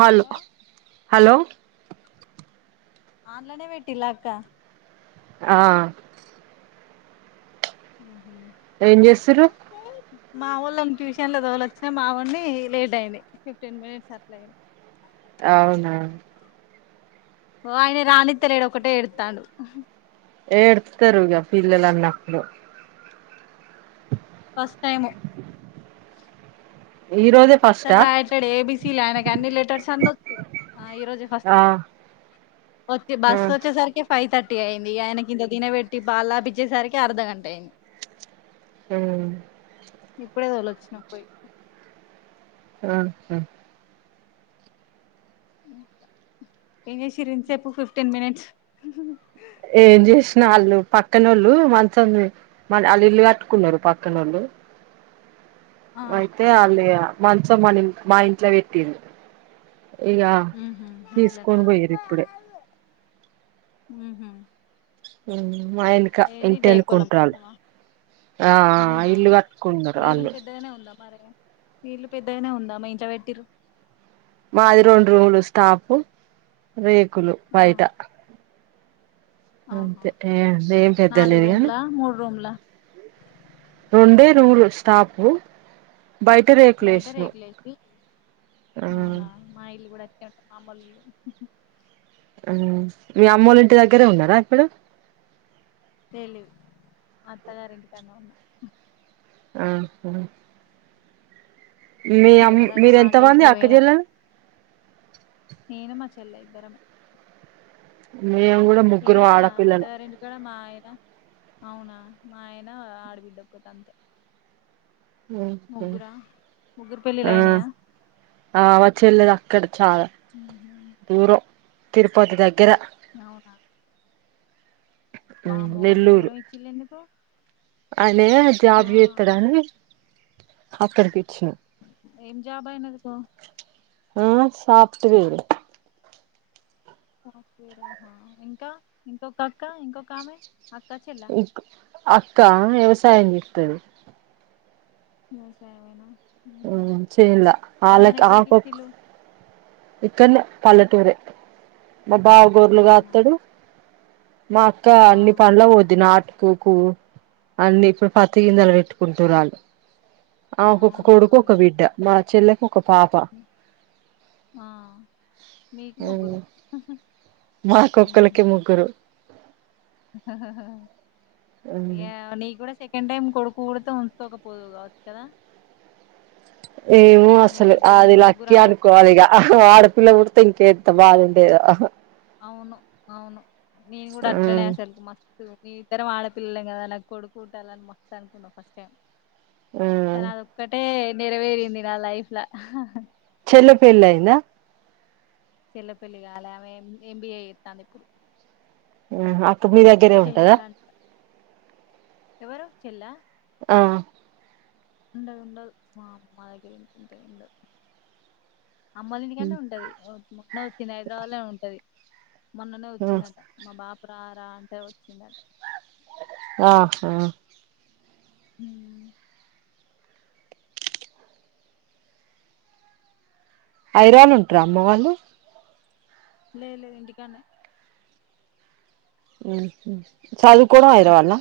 Hello hello ఆన్లైనే పెట్టిల్లా అక్క ఆ ఉహు ఏం చేస్తూర్రు మావోళ్ళని ట్యూషన్ లో తొలోచ్చినా మా వొన్ని లేట్ అయింది ఫిఫ్టీన్ మినిట్స్ అట్లాయింది అవునా ఓ ఆయన రానిత్తలేదు ఒకటే ఎడుతాండు ఎడుత్తారు ఇగ పిల్లల అన్నప్పుడు ఫస్ట్ టైము ఈ రోజే ఫస్టా అస్సలు రాయట్లేడు ఏబీసీ ఆయనకి అన్ని లెటర్స్ అన్ని వత్తయి ఆ ఈరోజు ఆ ఫస్తు ఒచ్చి ఆ బస్ వచ్చే సరికే ఫైవ్ థర్టీ అయింది ఆయనకింత తినబెట్టి పాలు తాపించేసరికే అర్ధగంట అయింది ఊ ఇప్పుడే వదిలి వచ్చిన పోయి ఆ ఏం చేసిర్రు ఇంతసేపు ఫిఫ్టీన్ మినిట్స్ ఏం చేసినా వాళ్ళు పక్కనోళ్ళు మంచం మ ఆళ్ళు ఇల్లు కట్టుకున్నారు పక్కనోళ్ళు అయితే ఆళ్ళిగ మంచం మనం మా ఇంట్లో పెట్టింది ఇగ ఊహు అట్లనా తీసుకొని పోయిరు ఇప్పుడే ఉహు ఉ ఆయన్ ఏది డేకులమమ్మ ఆ అవునా ఇల్లు కట్టుకున్నారు ని ఇల్లు వాళ్ళు పెద్దగానే ఉందా మరి ని ఇల్లు పెద్దగనే ఉందా మీ ఇంట్లో పెట్టిరు మాది రెండు రూములు స్టాపు రేకులు ఆ బయట ఆహా అంతే ఏ ఏం పెద్ద నాలుగు లేదు గాని రూమ్లా మూడు రూమ్లా రొండే రూలు స్టాపు బయట రేకులు బయట యేసినవ్ అవునా మా ఇల్లు కూడా అట్లే ఉంటుంది మామోళ్ళ ఇల్లు మ్ మీ అమ్మోళ్ళ ఇంటి దగ్గరే ఉన్నారా ఇప్పుడు తెలీదు అత్తగారి ఇంటికన్నే ఉన్న ఆహా మీ అమ్ మొన్న దాకా మీరెంత హాలిడేస్ మంది లో అక్క పోయినా చెల్లెలు నేను మా చెల్లె ఇద్దరమే మేము కూడా ముగ్గురం ఆడపిల్లలు ఇక్కడ మా ఆయన అవునా మా ఆయన ఆడబిడ్డ ఒక్కతి అంతే మ్ ముగ్గురా ముగ్గురు పెళ్ళిళ్ళు హు అయినాయా ఆ వాల్ చెల్లేద్ అక్కడ్ చాలా దూరం తిరుపతి దగ్గర అవునా మ్ వామ్మో గంత నెల్లూరు దూరం ఇచ్చిళ్ళు ఎందుకు అయినే జాబ్ ఆ చేత్తడని అక్కడికిచ్చినం ఏం జాబ్ అయినదికో ఆ సాఫ్ట్వేరు సాఫ్టవేర అహా ఇంకా ఇంకొక అక్క ఇంకొక ఆమె అక్క చెల్లా ఇ అక్క వ్యవసాయం చేత్తది వ్యవసాయమైనా మ్మ్ చేన్ల ఆమేను ఆళ్ళకి ఆకొక్ ఎక్కడికిచ్చిళు ఇక్కన్నే పల్లెటూరే మా బావగోర్రు అవునా కాత్తడు మా అక్క ఆ అన్ని పనులకు పోద్ది నాటు కోకు అన్ని ఇప్పుడు పత్త గింజలు పెట్టుకుంటురాళ్ళు ఆమేకు ఒక్క అవునా కొడుకు ఒక ఇగ బిడ్డ మా చెల్లెకు ఒక పాప ఆ మీకు ముగ్గురు మాకు ఉహు ఒక్కలీకి ముగ్గురు మ్మ్ ఇగ నీకూడా చేక్ కండ్ టైం కొడుకు పూడుతే ఉంచుకోకపోదు కావచ్చు కదా ఏమొ ఇగ అసలు మీరిద్దరు అది మీరు ముగ్గురు లక్కి అనుకోవాలి ఆడపిల్లలు ఇగ ఆడపిల్ల పుడితే ఇంకేంత బాధండేదో అవును అవును నేను కూడా అట్లనే మ్మ్ అసలుకి మ మీము ఇద్దరం ఆడపిల్లలమే కదా నాకు కొడుకుట్టాలని మస్తు అనుకున్నాం ఫస్ట్ టైం మ్మ్ కాని అది ఒక్కటే నెరవేరింది నా లైఫ్ల చెళ్ళే పెళ్ళి అఇందా చెళ్ళే పెళ్లి కాలే ఆమె ఎంబీఏ చేతంది ఇప్పుడు మ్ అత్త మీ దగ్ చెయాలంట ఎవరు చెల్ల ఆ ఉండదు ఉండదు మా మ దగ్గర ఎందుకుంటది ఉండదు అమ్మోలింటికన్నే ఉంటది మొన్ననే వచ్చింది హైదరాబాద్ లోనే ఉంటది మొన్ననే వచ్చిందట ఆ మా బాపు రారా అంటే వచ్చిందట అహ మ్ హైదరాబాద్ లనే ఉంటారా అమ్మ వాళ్ళు లేదు లేదు ఇంటికాన్నే మ్ చదువుకోవడం హైదరాబాద్ లన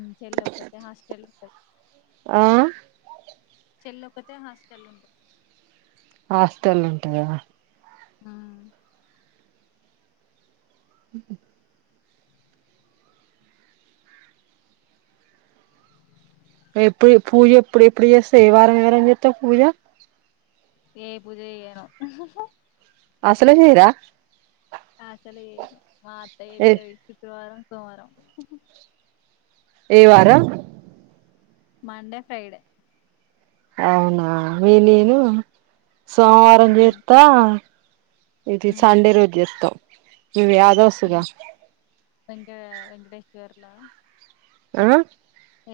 మ్ చెళ్ళే ఒక్కతే హాస్టళ్ళ ఉంటది ఆ చెళ్ళే ఒక్కతే హాస్టళ్ళ ఉంటది హాస్టలుంటాయా ఆ ఉ ఉ ఎప్పు ఎప్పు పూజ ఎప్పుడు ఎప్పుడు చేస్తా ఏ వారం వారం చేత్తవ్ పూజ ఏ పూజ చేయను అస్సలు చేయరా అస్సలు చెయ్యను మా అత్త ఏ చెత్తది శుక్రవారం సోమవారం ఏ వారం మండే ఫ్రైడే అవునా మీ నేను సోమవారం ఉమ్, జెత్త ఇది ఉమ్, సండే రోజు జెత్తం ఇవ్వి ఆరో వెంక వెంకటేగర్ల ఆ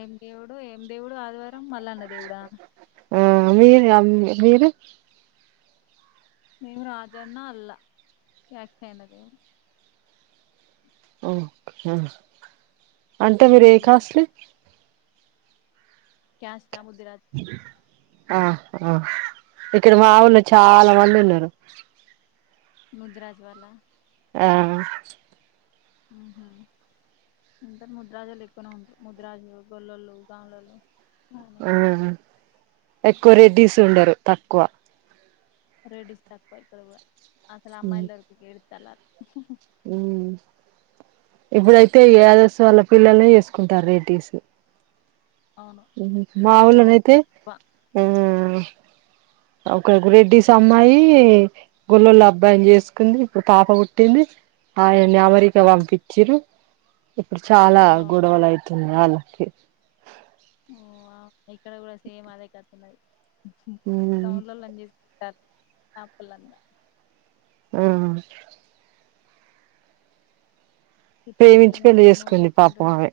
ఏం దేవుడు ఏం దేవుడు ఆదివారం మల్లన్న దేవుడా ఆ మీరు అమ్మి మీరు మేము రాజన్న అల్లా ఎక్ కైనదేవ్ ఒ య అంటే మీరు ఏ కాస్లీ క్యాస్టా ముద్దురాజ్ ఆ ఆ ఇక్కడ మా ఊళ్ళో చాలా మంది ఉన్నారు ముద్రాజ్ వాళ్ళ ఆ మ్ హు ఉంటారు ముద్రాజోళ్ళు ఎక్కువనే ఉంట్రు ముద్రాజు గొల్లలు గామ్ళొళ్ళు ఆ ఎక్కువ రెడ్డిస్ ఉండరు తక్కువ రెడ్డీస్ తక్కువ ఇక్కడ కూడ అస్సల అమ్మాయిలు దొరక ఎడుతల్లాల్ మ్ ఇప్పుడైతే యదస్ వాళ్ళ పిల్లల్నే చేసుకుంటారు రెడ్డిస్ అవును మా ఇక్కడ గౌడ్స్ ఊళ్ళోనయితే బా మ్ ఒక రెడ్డిస్ అమ్మాయి గొల్లళ్ళ అబ్బాయి చేసుకుంది ఇప్పుడు పాప పుట్టింది ఆయినామె ఇక ఉమ్ పంపించిరు ఇప్పుడు చాలా ఓ గొడవలు అయితున్నాయ్ ఆళ్ళకి ఓ ఇక్కడ కూడా సేమ్ అదే కతున్నది ఉమ్ తవుళోళ్ళని జేస్ టా ఆ పలన్నా హ్మ్ ఇప్పుడే ప్రేమించి ఇట్లుంది పెళ్లి ఇంకా ముందు ముందు చేసుకుంది పాపం ఎట్లుంటదో ఆమె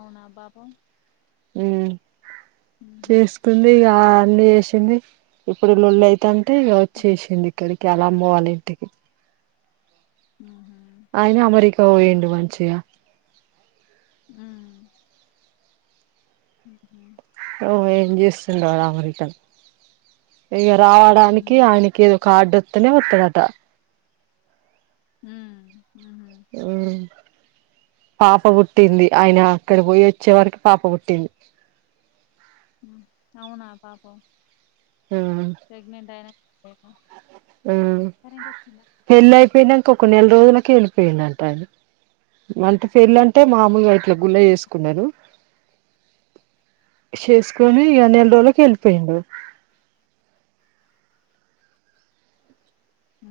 అవునా పాపం మ్ ఉహు చేసుకుంది ఇగ అన్నీ చేసింది ఇప్పుడు లొళ్ళి అయితాంటే హ్మ్. వచ్చేసింది ఇక్కడికి ఆలమ్మ వాళ ఇంటికి మ్ హు అయిన అమెరికా పోయిడి మంచిగ మ్ మ్ హు ఓ ఏం చేస్తున్నావ్ అమెరికాలో ఇంక రావ దానికి హ్మ్. ఆయనకి ఏదో ఒక కార్డు ఇత్తెనే వత్తడట మ్ మ్ హు మ్ పాప పుట్టింది ఆయన అక్కడ పోయి వచ్చే వరకి పాప పుట్టింది ఉ అవునా పాపం ప్రెగ్నెంట్ ఆయిన డేటా ఆ పెళ్ళి అయిపోయినంక ఒక నెల్ రోజులకే ఎళ్ళిపోయిందంట అంటే పెళ్ళంటే మామలుగ ఇట్లా గుల్ల చేసుకున్నరు. చేసుకోని ఇగా నెల రోజులకే ఎల్లిపోయిండు.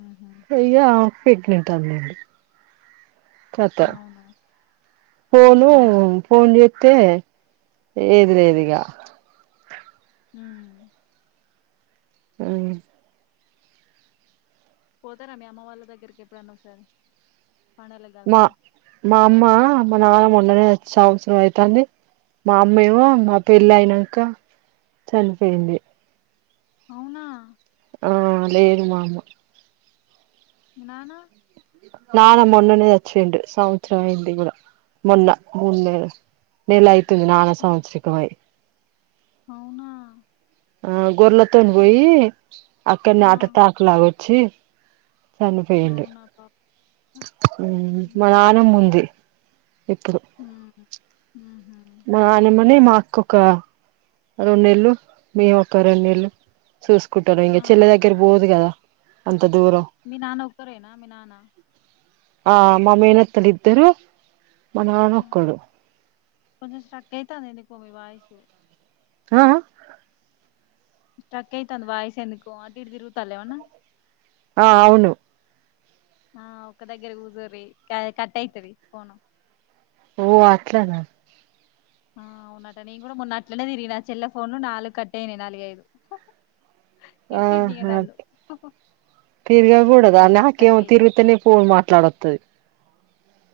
ఆహా పోయి ఇగా ప్రెగ్నెంట్ అన్నడు చతా అవునా! పోను హ్మ్. ఫోన్ జేత్తే ఏది లేదు ఇగా ఉ ఉ పోతరా మీ అమ్మ వాళ్ళ దగ్గరికి ఎప్పుడన్న ఒసారి? మా మా అమ్మ మా నాన్న మొన్ననే చి సంవత్సరం అయితంది. మా అమ్మమో మా పెళ్ళి అయినంకా చనిపోయింది. అవునా ఆ లేదు మా అమ్మ మీ నాన్న నాన్న మొన్ననే సచ్చిండు సంవత్సరం అయింది కూడ, మొన్న మున్నె నెల అయితుంది నాన్న సంవత్సరిక మై అవునా ఆ గోర్లతోన్ బోయి అక్కడ్నే ఆ! హార్ట్ ఎటాక్ లాగ వచ్చి చనిపోయిండు అవునా బ మా నాన్నమ్మ ఉంది ఇప్పుడు ఉహు ఉహూ నాన్నమ్మనే మాకొక రోన్నేళ్లు మేమొక రోన్నేళ్లు సుస్కుంటరు ఇంగ ఆ! చెల్లి దగ్గరి పోదు కదా అంత దూరం. మీ నాన్న ఒక్కరేనా మీ నాన్న? ఆ మామేనత్తలు ఇద్దరు మా నాన్న ఒక్కడు కొంచం స్ట్రక్ అయితాంది ఎందుకో మీ వాయిసు ఆ ఆ స్ట్రక్ అయితాంది వాయిస్ ఎందుకో అటు ఇటు తిరుగుతాళ్ల ఏమన్న ఆ అవును ఆ ఒక్క దగ్గర కూచోరి క కట్ అయితది ఫోను ఓ అట్లన ఆ అవునట నేన్ కూడ మొన్న అట్లనే తిరిగినా చెల్లాయ్ ఫోన్ లో నాలుగు కట్టాయినయి నాలుగైదు తిట్టింది ఇగ నన్ను తిరిగకూడదా అందుకే స్ట్రక్ నాకేమో అయితా తిరుగుతనే ఫోన్ మాట్లాడొతది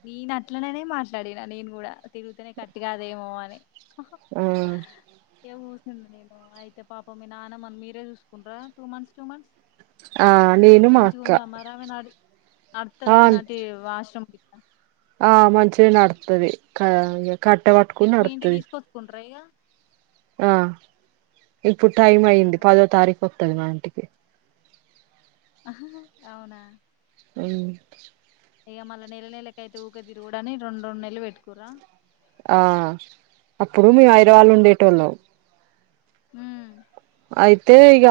నేను అట్లననే మాట్లాడిన నేను కూడ తిరుగుతనే కట్ కాదేమో అని ఆ ఏ వుస్నింది నేను అయితే పాపం మీ నాన్నమ్మని మీరే చూసుకుంట్రా టూ మంత్స్ టూ మంత్స్ ఆ నేను మా అక్క మంచిగుంద మర్ ఆమె నడ్ ఆ అడ్తదా నటి వాష్రూమ్ కిట్ట ఆ మంచిగ నడుతుది కా య మీ మీ ఇంటి తీసుకొచ్కుంట్ర ఇగా ఆ ఇప్పుడు టైం ఆహా అయ్యింది పదో తారీఖు వతది మా ఇంటికి ఆ అవునా ఉ ఇగ మళ్ళ నెల నెలకయితే ఊక తిరుగుడని రెండు రెండు నెల్లు పెట్టుకురా ఆ అప్పుడు మీ ఐరవాళ్ళు ఉండేటోళ్ హ అయితే ఇగ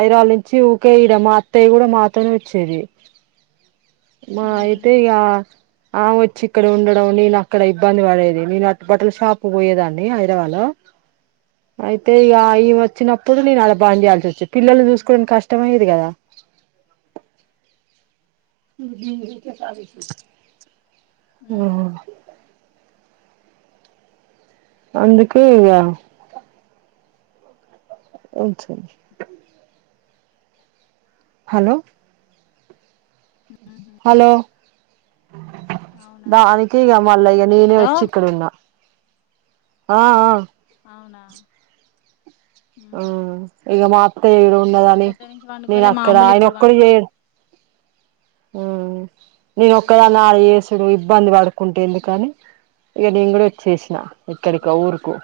ఐదరాళ్ళ నుంచి ఊకే ఈడ మా అత్తయ్య కూడా మాతోనే వచ్చేది మా ఉహు అయితే ఇగ ఆ వచ్చి ఇక్కడ ఉండడం నేను అక్కడ ఇబ్బంది పడేది నేను అ బట్టల షాప్ పోయేదాన్ని హైదరాబాద్లో అయితే ఇగ ఈమె వచ్చినప్పుడు నేను అలా బాంద్ జేయాల్సి వచ్చి పిల్లలు చూసుకో కష్టమయ్యేది కదా ఉమ్ అందుకే అ చె హలో ఉహు హలో అవునా దానికి ఇగ మళ్ళ ఇయ్య నేనే హలో వచ్చి ఇక్కడ ఉన్నా ఆ ఆ అవునా ఉహు ఉమ్ ఇగ మా అత్త ఏడు ఉన్నదని పొద్దు నుంచి నేను పండుకోలే అక్కడ మామూలు ఆయన ఇప్పుడు ఒక్కడ్ పండుకుంది చేయడు ఊ నేను ఉహు ఒక్కదాన్నా చేసి ఇడు ఇబ్బంది పడుకుంటే ఎందుకని ఇగ నేను కూడా వచ్చేసిన ఇక్కడికి ఊరుకు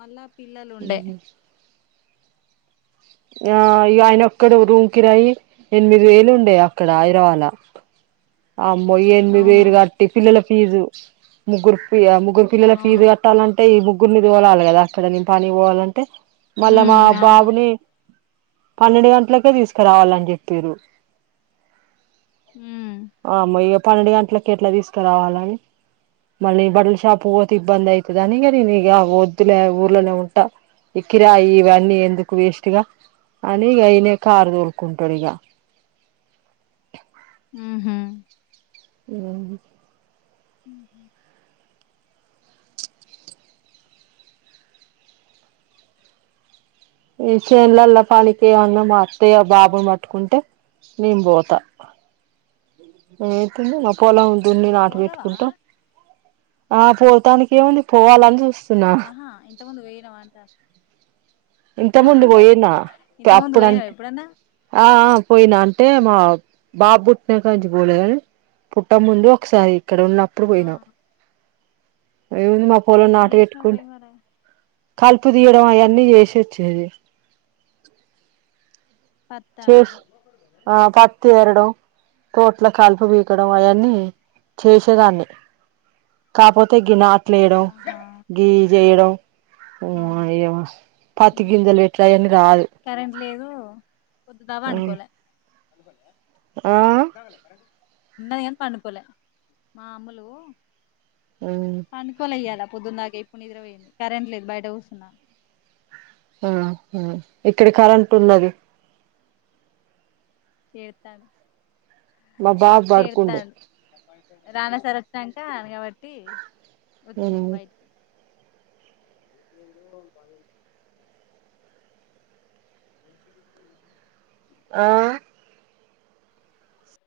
మళ్ళా పిల్లలు ఉండే ఆ ఆయన అక్కడ రూమ్ కిరాయి ఎనిమిది వేలు ఉండేయి అక్కడ ఆఐరవాల అమ్మో ఎనిమిది అవునా వేరు కాదు టిఫినుల ఫీజు ముగ్గురు ముగ్గురు పిల్లల ఫీజు అవును క పెట్టాలంటే ఈ ముగ్గురుని దోలాల కదా అక్కడ నే పని పోవాలంటే మళ్ళా మా ఉమ్ అవును బాబుని పన్నెండు గంటలకే తీసుకురావాలని జెప్పిరు ఉ అమ్మో ఇ పన్నెండు గంటలకు ఎట్లా తీసుకురావాలని మళ్ళీ బడ్ల షాపు పోతే ఇబ్బంది అయి దానిగా నక వద్దులే ఊర్లోనే ఉంటా ఇకిరాయి ఇవన్నీ ఎందుకు వేస్ట్గా అని ఇగ యినే కారు దోలుకుంటాడు ఇగ ఉహు ఆ హ ఈ చేన్లల్ల పానికి అన్న మా అత్తయ్య బాబుని పట్టుకుంటే నేను పోతా నేవుతుంది నా పోలం దూన్ని నాటు పోదవా పెట్టుకుంటాం ఆ పోతానికి ఏముంది పోవాలని చూస్తున్నా ఆ ఇంతకు ముందు వేయినావ అంట ఇంత ఆహ ముందు పోయినా ఇంత ముందు వైనా అప్పుడంటే ఇప్పుడన్న ఆ ఆ పోయిన అంటే మా బా బుట్నంక పోలే గాని పుట్ట ముందు ఒకసారి ఇక్కడ ఉన్నప్పుడు ఆ పోయినా మా పొలం ఏం నాటు చేసినవ్ పెట్టుకుం పోయి మరి కలుపు తీయడం అవన్నీ చేసే చేది పత్త ఆ పత్తి ఏరడం తోట్ల కాలుపు పీకడం అయన్నీ చేసేదాన్ని కాపోతే గి నాట్లు వేయడం ఆహా గి జేయడం ఓ ఆ యమ్మ పత్తి ఉమ్ గింజలు అట్ల అని రాదు కరెంట్ లేదు పొద్దదావా అనుకోలే ఆ ఉన్నది కాని పండుకోలే మా అమ్ములు హ్ పండుకోలే ఇయ్యాల పొద్దుందాక ఇప్పుడు నిద్ర పోయింది, కరెంట్ లేదు బయట కూసున్న. ఆహా ఇక్కడ కరెంట్ ఉన్నది. ఏడ్తండు మా బాబు మస్త్ పడుకుండు ఏడుత్తాండు. రానా సార్ వత్తాంట అనగబట్టి వచ్చినయి బయటికి. [unintelligible] పది. ఆ.